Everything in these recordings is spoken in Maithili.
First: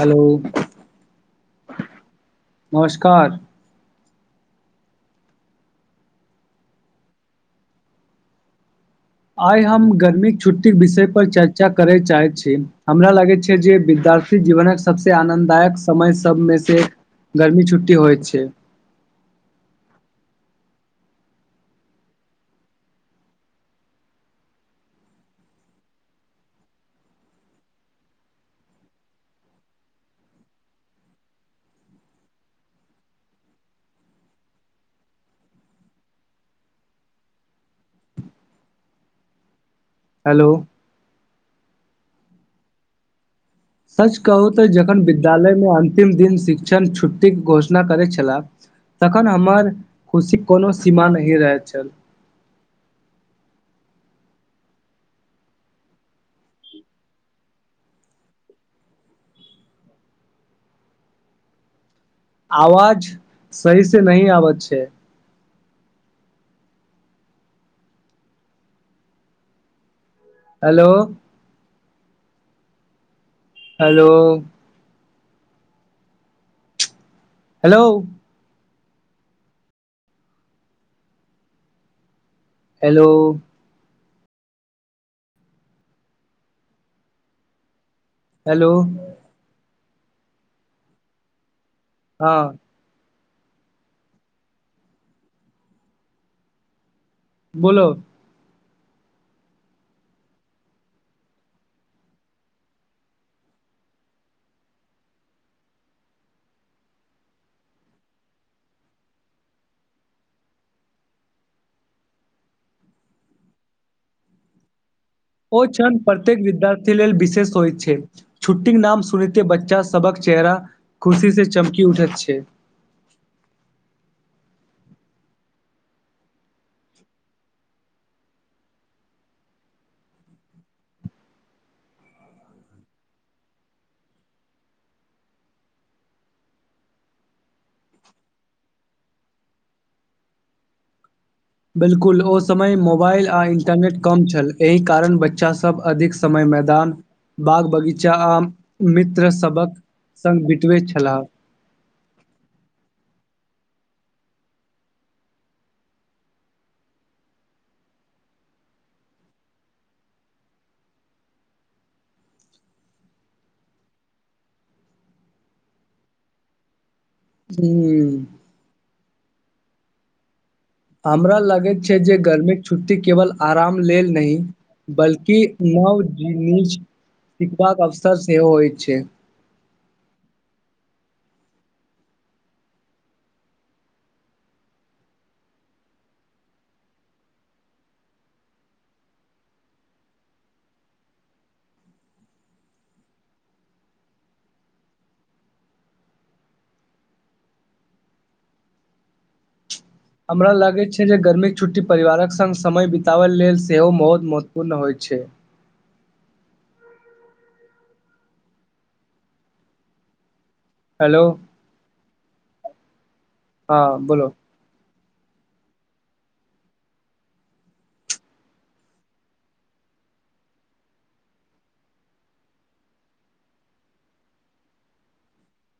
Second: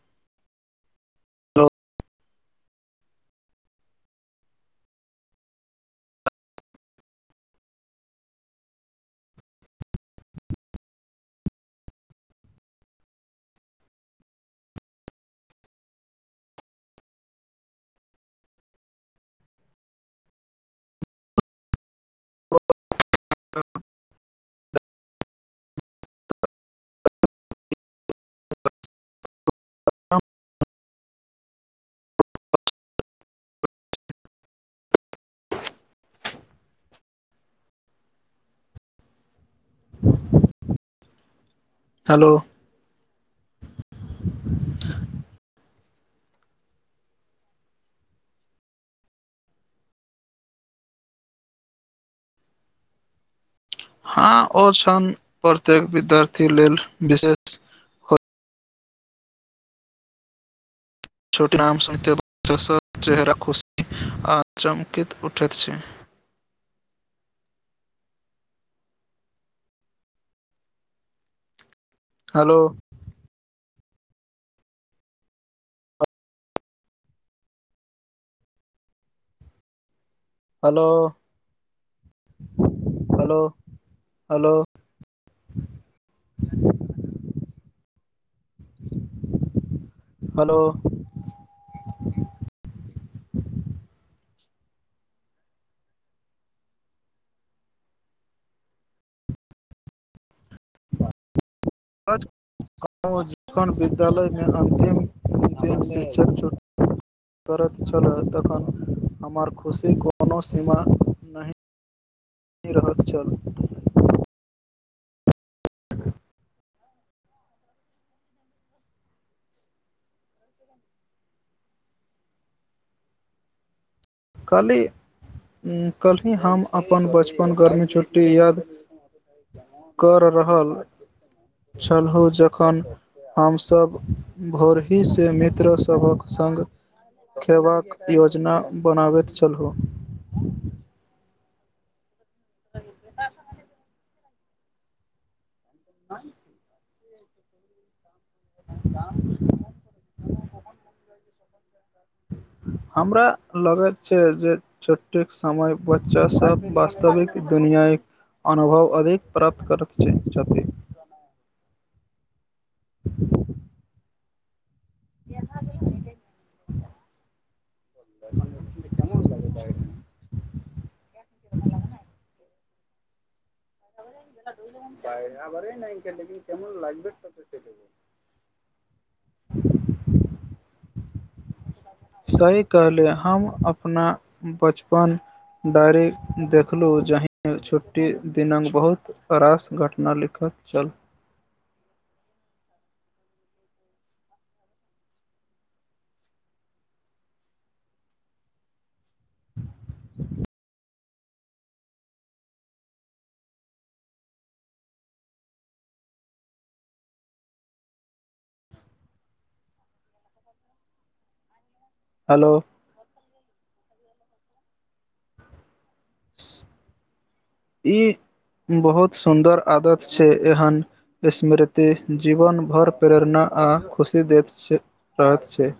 हेलो नमस्कार आइ हम गर्मी के छुट्टी के विषय पर चर्चा करे चाहे छी हमरा लागे छै जे विद्यार्थी जीवनक सबसे आनन्ददायक समय सबमे से गर्मी छुट्टी होइत छै [inaudible] हेलो हेलो सच कहू तऽ जखन विद्यालयमे अन्तिम दिन शिक्षण छुट्टी के घोषणा करै छलाह तखन हमर खुशी कोनो सीमा नहि रहैत छल हँ ओ छन प्रत्येक विद्यार्थी लेल विशेष छोट नाम सूनते बच्चो सब आवाज चेहरा सही खुशी से नहि आ आबत छै चमकैत उठै छै hello hello hello hello hello hello hello hello hello hello हँ बोलो [inaudible] आओ [unintelligible] [unintelligible] विद्यालयमे अन्तिम दिन शिक्षक छूट करत छलह तखन हमर खुशी कोनो सीमा नहि रहत छल ओ क्षण प्रत्येक विद्यार्थी लेल विशेष होइ छै छुट्टी नाम सुनेते बच्चा सबहक चेहरा खुशी से चमकी उठैत छै कल्ली कलहि हम अपन बचपन गर्मी छुट्टी याद कर रहल छलहु जखन हम सब भोरहिसे मित्र सबहक संग खेबाक योजना बनाबैत छलहो बिल्कुल ओ समय मोबाइल आ इंटरनेट कम छल एहि कारण बच्च- बच्चा सब अधिक समय मैदान बाग बगी चा आम मित्र सबक संग बीतबैत छलाह हमरा लगैत छै जे छुट्टिक समय बच्चा सब वास्तविक दुनियाईक अनुभव अधिक प्राप्त करत छैथ छथि [inaudible] [unintelligible] हूँ कमोन [unintelligible] हमरा लगैत छै जे गर्मीक छुट्टी केवल आराम लेल नही बल्कि नव जीवनी छी सिखबाक अवसर सेहो होय छै सही कहले हम अपना बचपन डायरी देखलु जांही छुट्टी दिनक बहुत आओर आस घटना लिखत छल हमरा लगैत छै जे गर्मीक छुट्टी परिवारक संग समय बिताबय लेल सेहो महुत महत्वपूर्ण होइत छै हेलो हेलो हँ बोलो ई बहुत सुन्दर आदत छै एहन स्मृति जीवन भर प्रेरणा आ खुशी दैत छै रहत छै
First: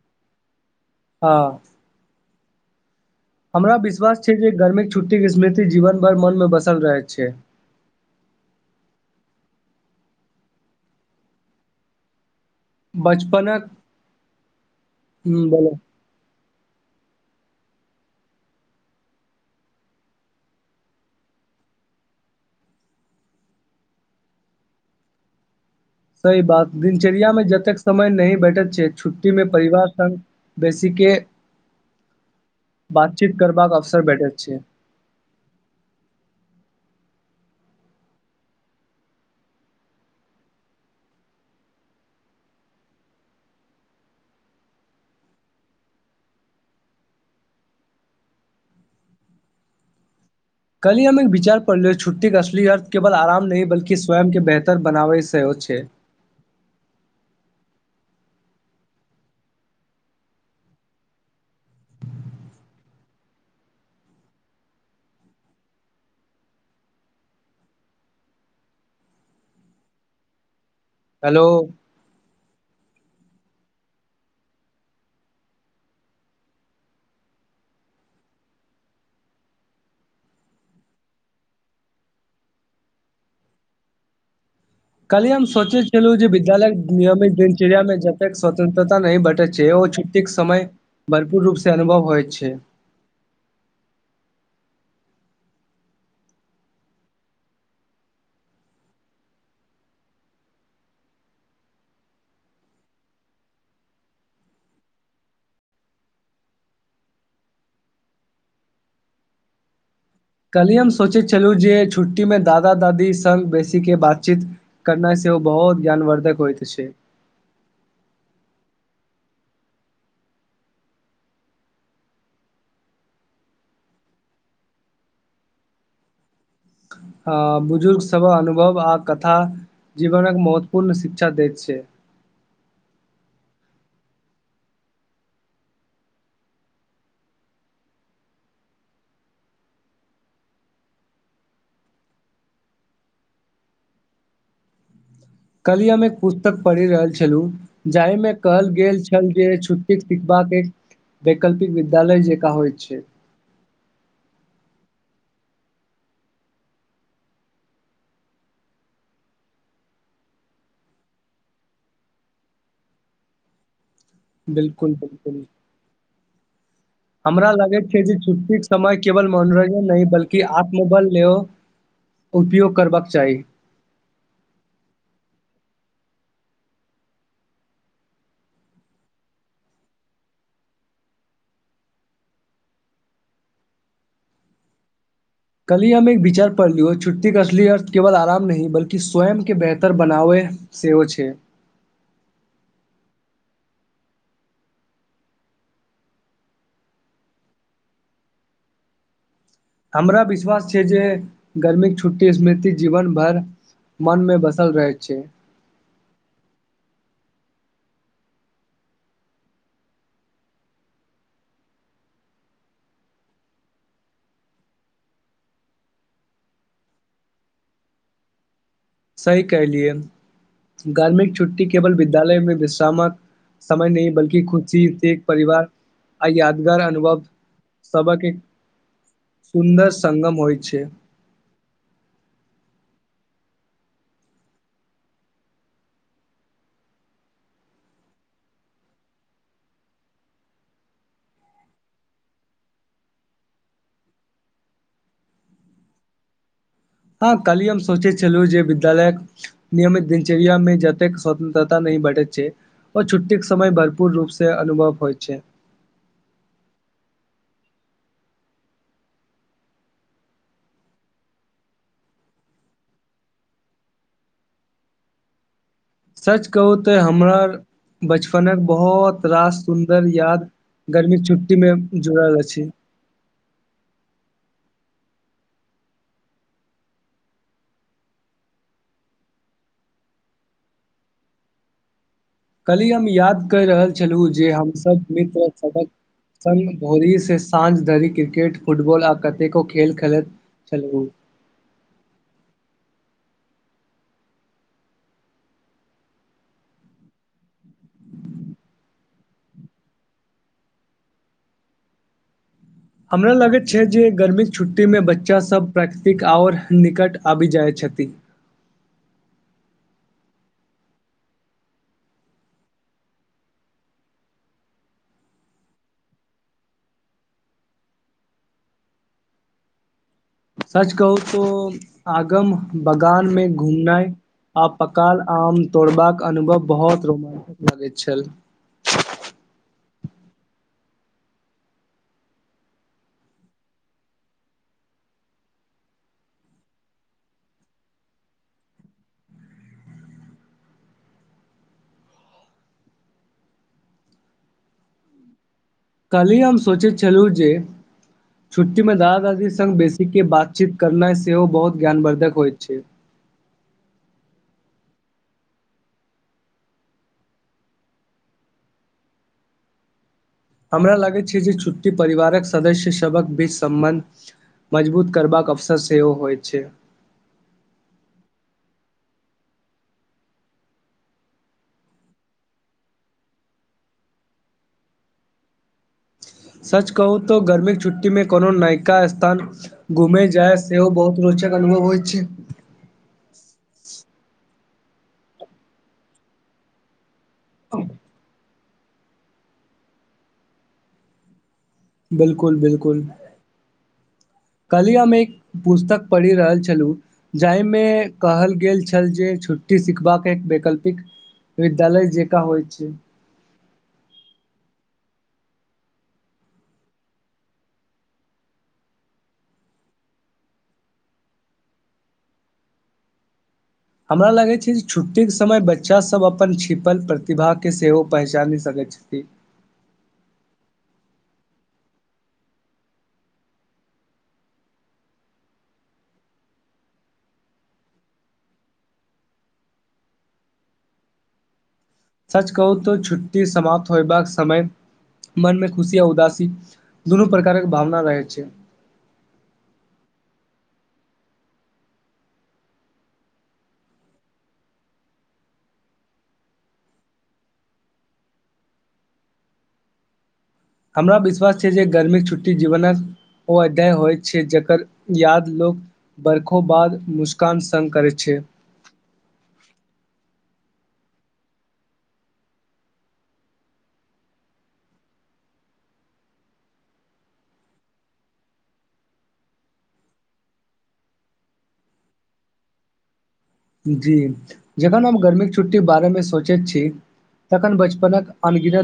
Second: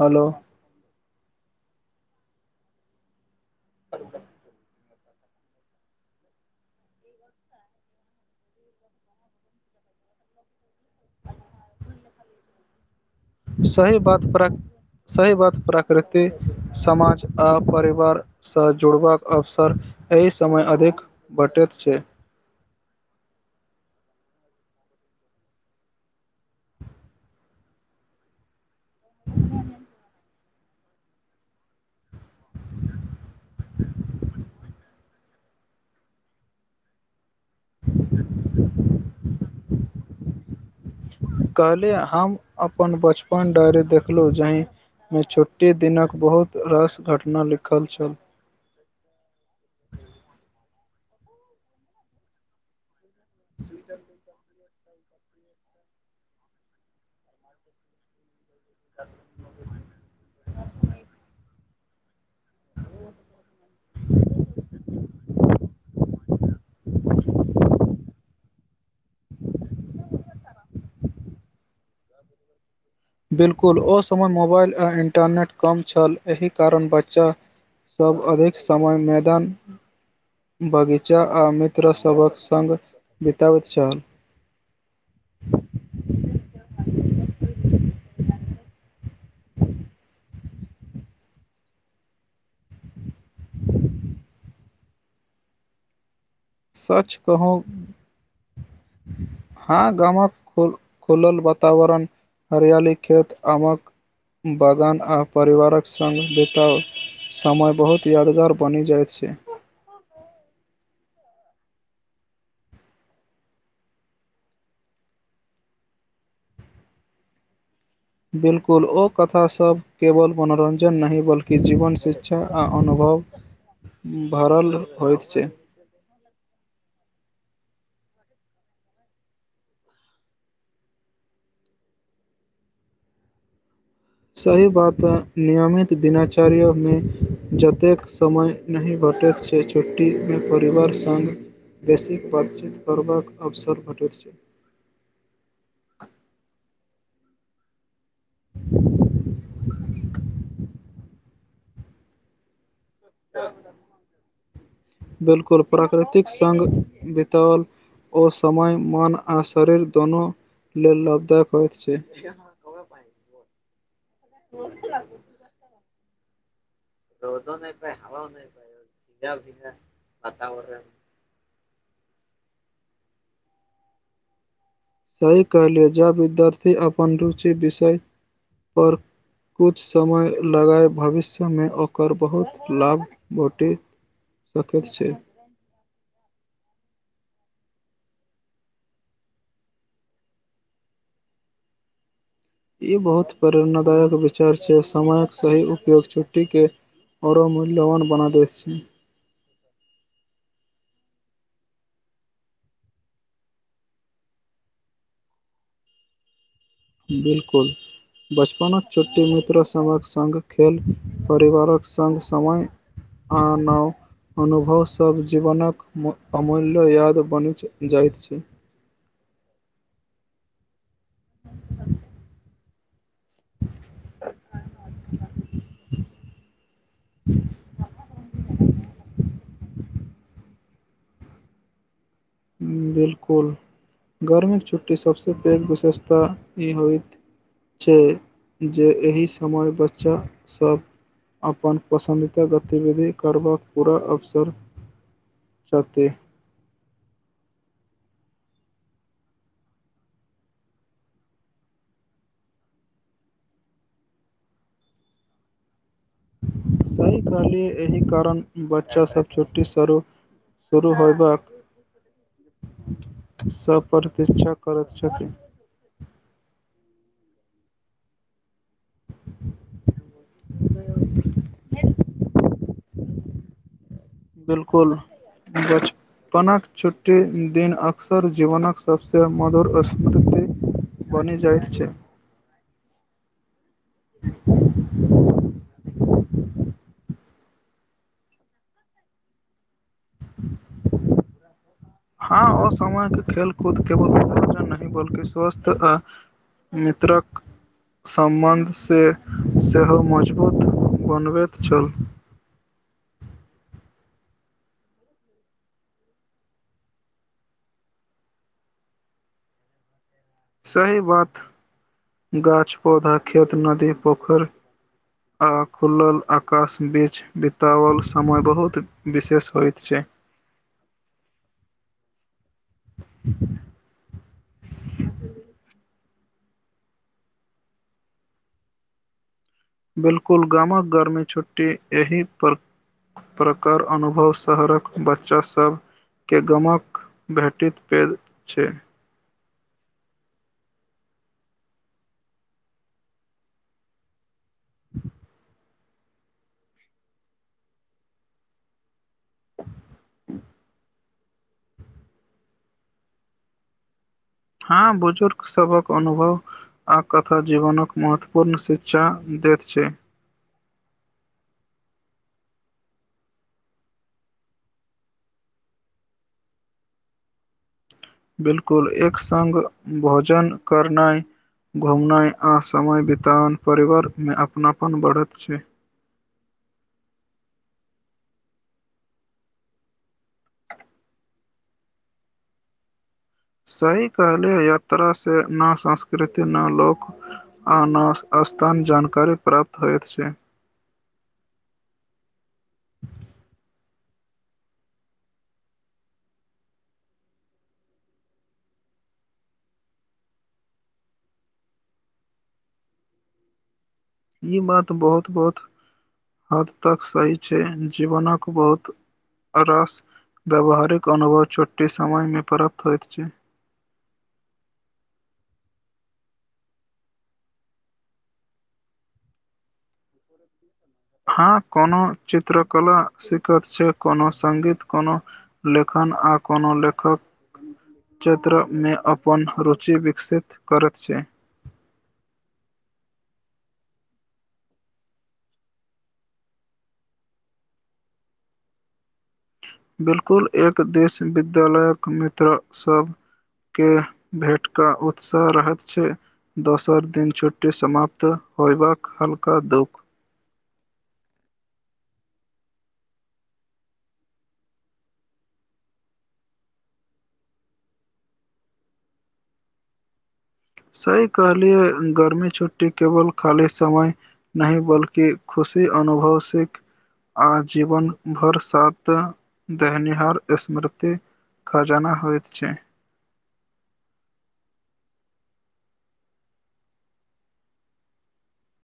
हलो हँ हमरा विश्वास छै जे गर्मीक छुट्टीक स्मृति जीवन भर मन मे बसल रहैत छै बच सही बात प्रा सही ह बात बोलो प्रकृति समाज आ परिवार सह जुड़बाक अवसर एहि समय अधिक भेटैत छै सही बात दिनचर्यामे जतेक समय नहि भेटैत छै छुट्टी मे परिवार संग बेसी केँ बातचीत करबाक अवसर भेटैत छै [inaudible] कहलि हम अपन बचपन डायरी देखलहुँ जही मे छुट्टी दिनक बहुत रस घटना लिखल छल [inaudible] कल्हि हम एक विचार पढ़लू छुट्टीे असली अर्थ केवल आराम नहि बल्की स्वयं केँ बेह तर बनाबै सेहो छै [inaudible] हेलो बिल्कुल ओ समय मोबाइल आ इन्टरनेट कम छल एहि कारण बच्चा सभ अधिक समय मैदान बगीचा आ मित्र सभक संग बितबैत छल कल्हि हम सोचे छलु जे विद्यालय नियमित दिनचर्या मे जतेक स्वतंत्रता नहि भेटैत छै ओ छु टीक समय भरपूर रूपसँ अनुभव होइ छै सच कहू हँ गामक खुलल वातावरण हरियाली खेत आमक बगान आ परिवारक संग बिताउ समय बहुत यादगार बनि जाइत छै कल्हि हम सोचैत छलहुँ जे छुट्टीमे दादा दादी संग बेसी केँ बातचीत करनाय सेहो बहुत ज्ञानवर्धक होइत छै बिलकुल ओ कथासभ केवल मनोरंजन नहि बल्कि जीवन शिक्षा आ अनुभव भरल होइत छै [inaudible] हँ बुजुर्ग सभ अनुभव आ कथा जीवन महत्वपूर्ण शिक्षा दैत छै सही बात नियमित दनाचर्यमे जतेक समय नहि भेटैत छै छुट्टीमे परिवार संग बेसी बातचीत करबाक अवसर भेटैत छै कल्हि हम एक पुस्तक पढ़ि रहल छलहुँ जाहिमे कहल गेल छल जे छुट्टीक सिखबाक एक वैकल्पिक विद्यालय जेका होइत छै बिलकुल प्राकृतिक सघ बतौल ओ समय मन आ शरीर दुनू लेल लाभदायक होइत छै बिलकुल - बिलकुल हमरा लागैत छै जे छुट्टीकेँ समय केवल मनोरंजन नहि बल्कि आत्मोबल लेयो उपयोग करबाक चाही सही कहलियौ ज विद्यार्थी अपन रुचि विषयपर कुछ समय लगाय भविष्यमे ओकर बहुत लाभ भोटे सकैत छै कल्हि हम एक विचार पढ़ लियौ छुट्टीे असलियत केवल आराम नहि बल्कि स्वयं के बेहतर बनावै से हो छै ई बहुत प्रेरणादायक विचार छै समयक सही उपयोग छुट्टीके आओरो मूल्यवान बना दै छै हमरा विश्वास छै जे गर्मीके छुट्टी स्मृति जीवन भर मन मे बसल रहैत छै बिल्कुल बचपनक छुट्टी मित्र सबक संग खेल परिवारक संग समय आ नाओ अनुभव सब जीवनक अमूल्य याद बनि जाइत छै सही कलियए गार्मिक छुट्टी केवल विद्यालय मे विश्रामक समय नहि बल्की खुद सी एक परिवार आ यादगार अनुभव सबक एक सुन्दर संगम होइ छै बिल्कुल गर्मक छुट्टी सबसँ पैघ विशेषता ई होइत छै जे एहि समय बच्चासब अपन पसन्द ते गतिविधि करबक पूरा अवसर छति हँ काल्हि हम सोचै छलुँ जे विद्यालायक नियमित दिनचर्या मे जतेके स्वतंत्रता नहि बटैत छै ओ छुट्टीके समय भरपूर रूप से अनुभव होइ छै सही कहलियै एहि कारण बच्चासब छुट्टी स्वरूप शुरू होय बाक सब परतिकछा करैत छथिन सच कहू तेऽ हमर बचपनक बहुत रास सुंन्दर याद गर्मी छुट्टी मे जुड़ल अछि बिल्कुल बच कनक छुट्टी दिन अक्सर जीवनक सबसे मधुर स्मृति बनि जयत छै कल्हि हम याद कै रहल छलहुँ जे हमसब मित्र सबक सभी भोरी से साँझ धरि क्रिकेट फुटबॉल आ कतेको खेल खेलेत छल उ हँ असामयिक खेल कूद केवल मनोरंजन नहि बल्कि स्वासथ नाहि आ मित्र कऽ सम्बन्ध से सेहो मजबूत बनबैत छल हमरा लगैत छै जे गर्मी छुट्टीमे बच्चासब प्राकृतिक आओर निकट आबि जाइत छथि सही बात गाछ पौधा खेत नदी पोखर आ खुलल आकाश बीच बिताओल समय बहुत विशेष होइत छै सच कहू तो आगम बगानमे घूमनाइ आ पकाल आम तोड़बाक अनुभव बहुत रोमान्सिक लगैत छेल बिलकुल गामा घरमे छुट्टी एहि पर प्रकर अनुभव शहरक बच्चासभ के गमक भेटत पैल छै कालि हम सोचैत छलहु जे छुट्टी मे दास सभी संग बेबैठ के बातचीत करनाइ सेहो बहुत ज्ञानवर्द्धक होइत छैय‌ हँ बुजुर्ग सबक अनुभव आ कथा जीवनक महत्वपूर्ण शिक्षा दैत छै हमरा लगैत छै जे छुट्टी परिवारक सदस्य सभक बीच सम्बन्ध मजबूत करबाक अवसर सेहो होइत छै-य बिलकुल एक संग भोजन करनाइ घुमनाइ आ समय बितैनाहि परिवारमे अपनापन बढ़ैत छै-य‌ सच कहू तो गर्मीके छुट्टीमे कोनो नायका स्थान घुमजायब सेहो बहुत रोचक अनुभव होइ छैय सही काहलै यात्रा से न संस्कृतिक लोक आना अस्त्र। तह न जानकारी प्राप्त होइत छै-य- बिल्कुल बिलकुल कालि ह हम एक पुस्तक पढ़ि रहल छलहुँ जाहिमे कहल गेल छल जे छुट्टी बितयबाख सिखबाक एक वैकल्पिक विद्यालय जेका होइ छै ई बात बहुत बहुत हद तक सही छै जीवनक बहुत अरास व्यावहारिक अनुभव छोट्टी समयमे प्राप्त होइत छै हमरा लगे छै जे छुट्टी के समय बच्चा सब अपन छीिपल प्रतिभा के सेहो पहचानी सकैत छै ी [unintelligible] हँ कोनो चित्रकला सिकखैत छै कोनो संगीत कोनो लेखन आ कोनो लेखक क्षेत्र मे अपन रुचि विकसित करैत छै सच कहू तऽ छुट्टी समाप्त होयबाक समय मनमे खुशी आ उदासी दुनू प्रकारक भावना रहैत छै बिलकुल एक देश विद्यालयक मित्र सब के भेट कऽ उत्साह रहैत छै दोसर दिन छुट्टी समाप्त होयबाक हल्का दुख हमरा विश्वास छै जे गर्मीके छुट्टी जीवनक ओ एदय होइ छै जकर याद लोक बर्खो बाद मुस्कान सङ् करैत छै सही कहलिय गर्मी छुट्टी केवल खाली समय नहि बल्कि खुशी अनुभव से आजीवन भर साथ दहनिहार स्मृति खजाना होइत छैय जी जखन हम गर्मीके छुट्टीके बारेमे सोचैत छी तखन बचपनक अनगिनत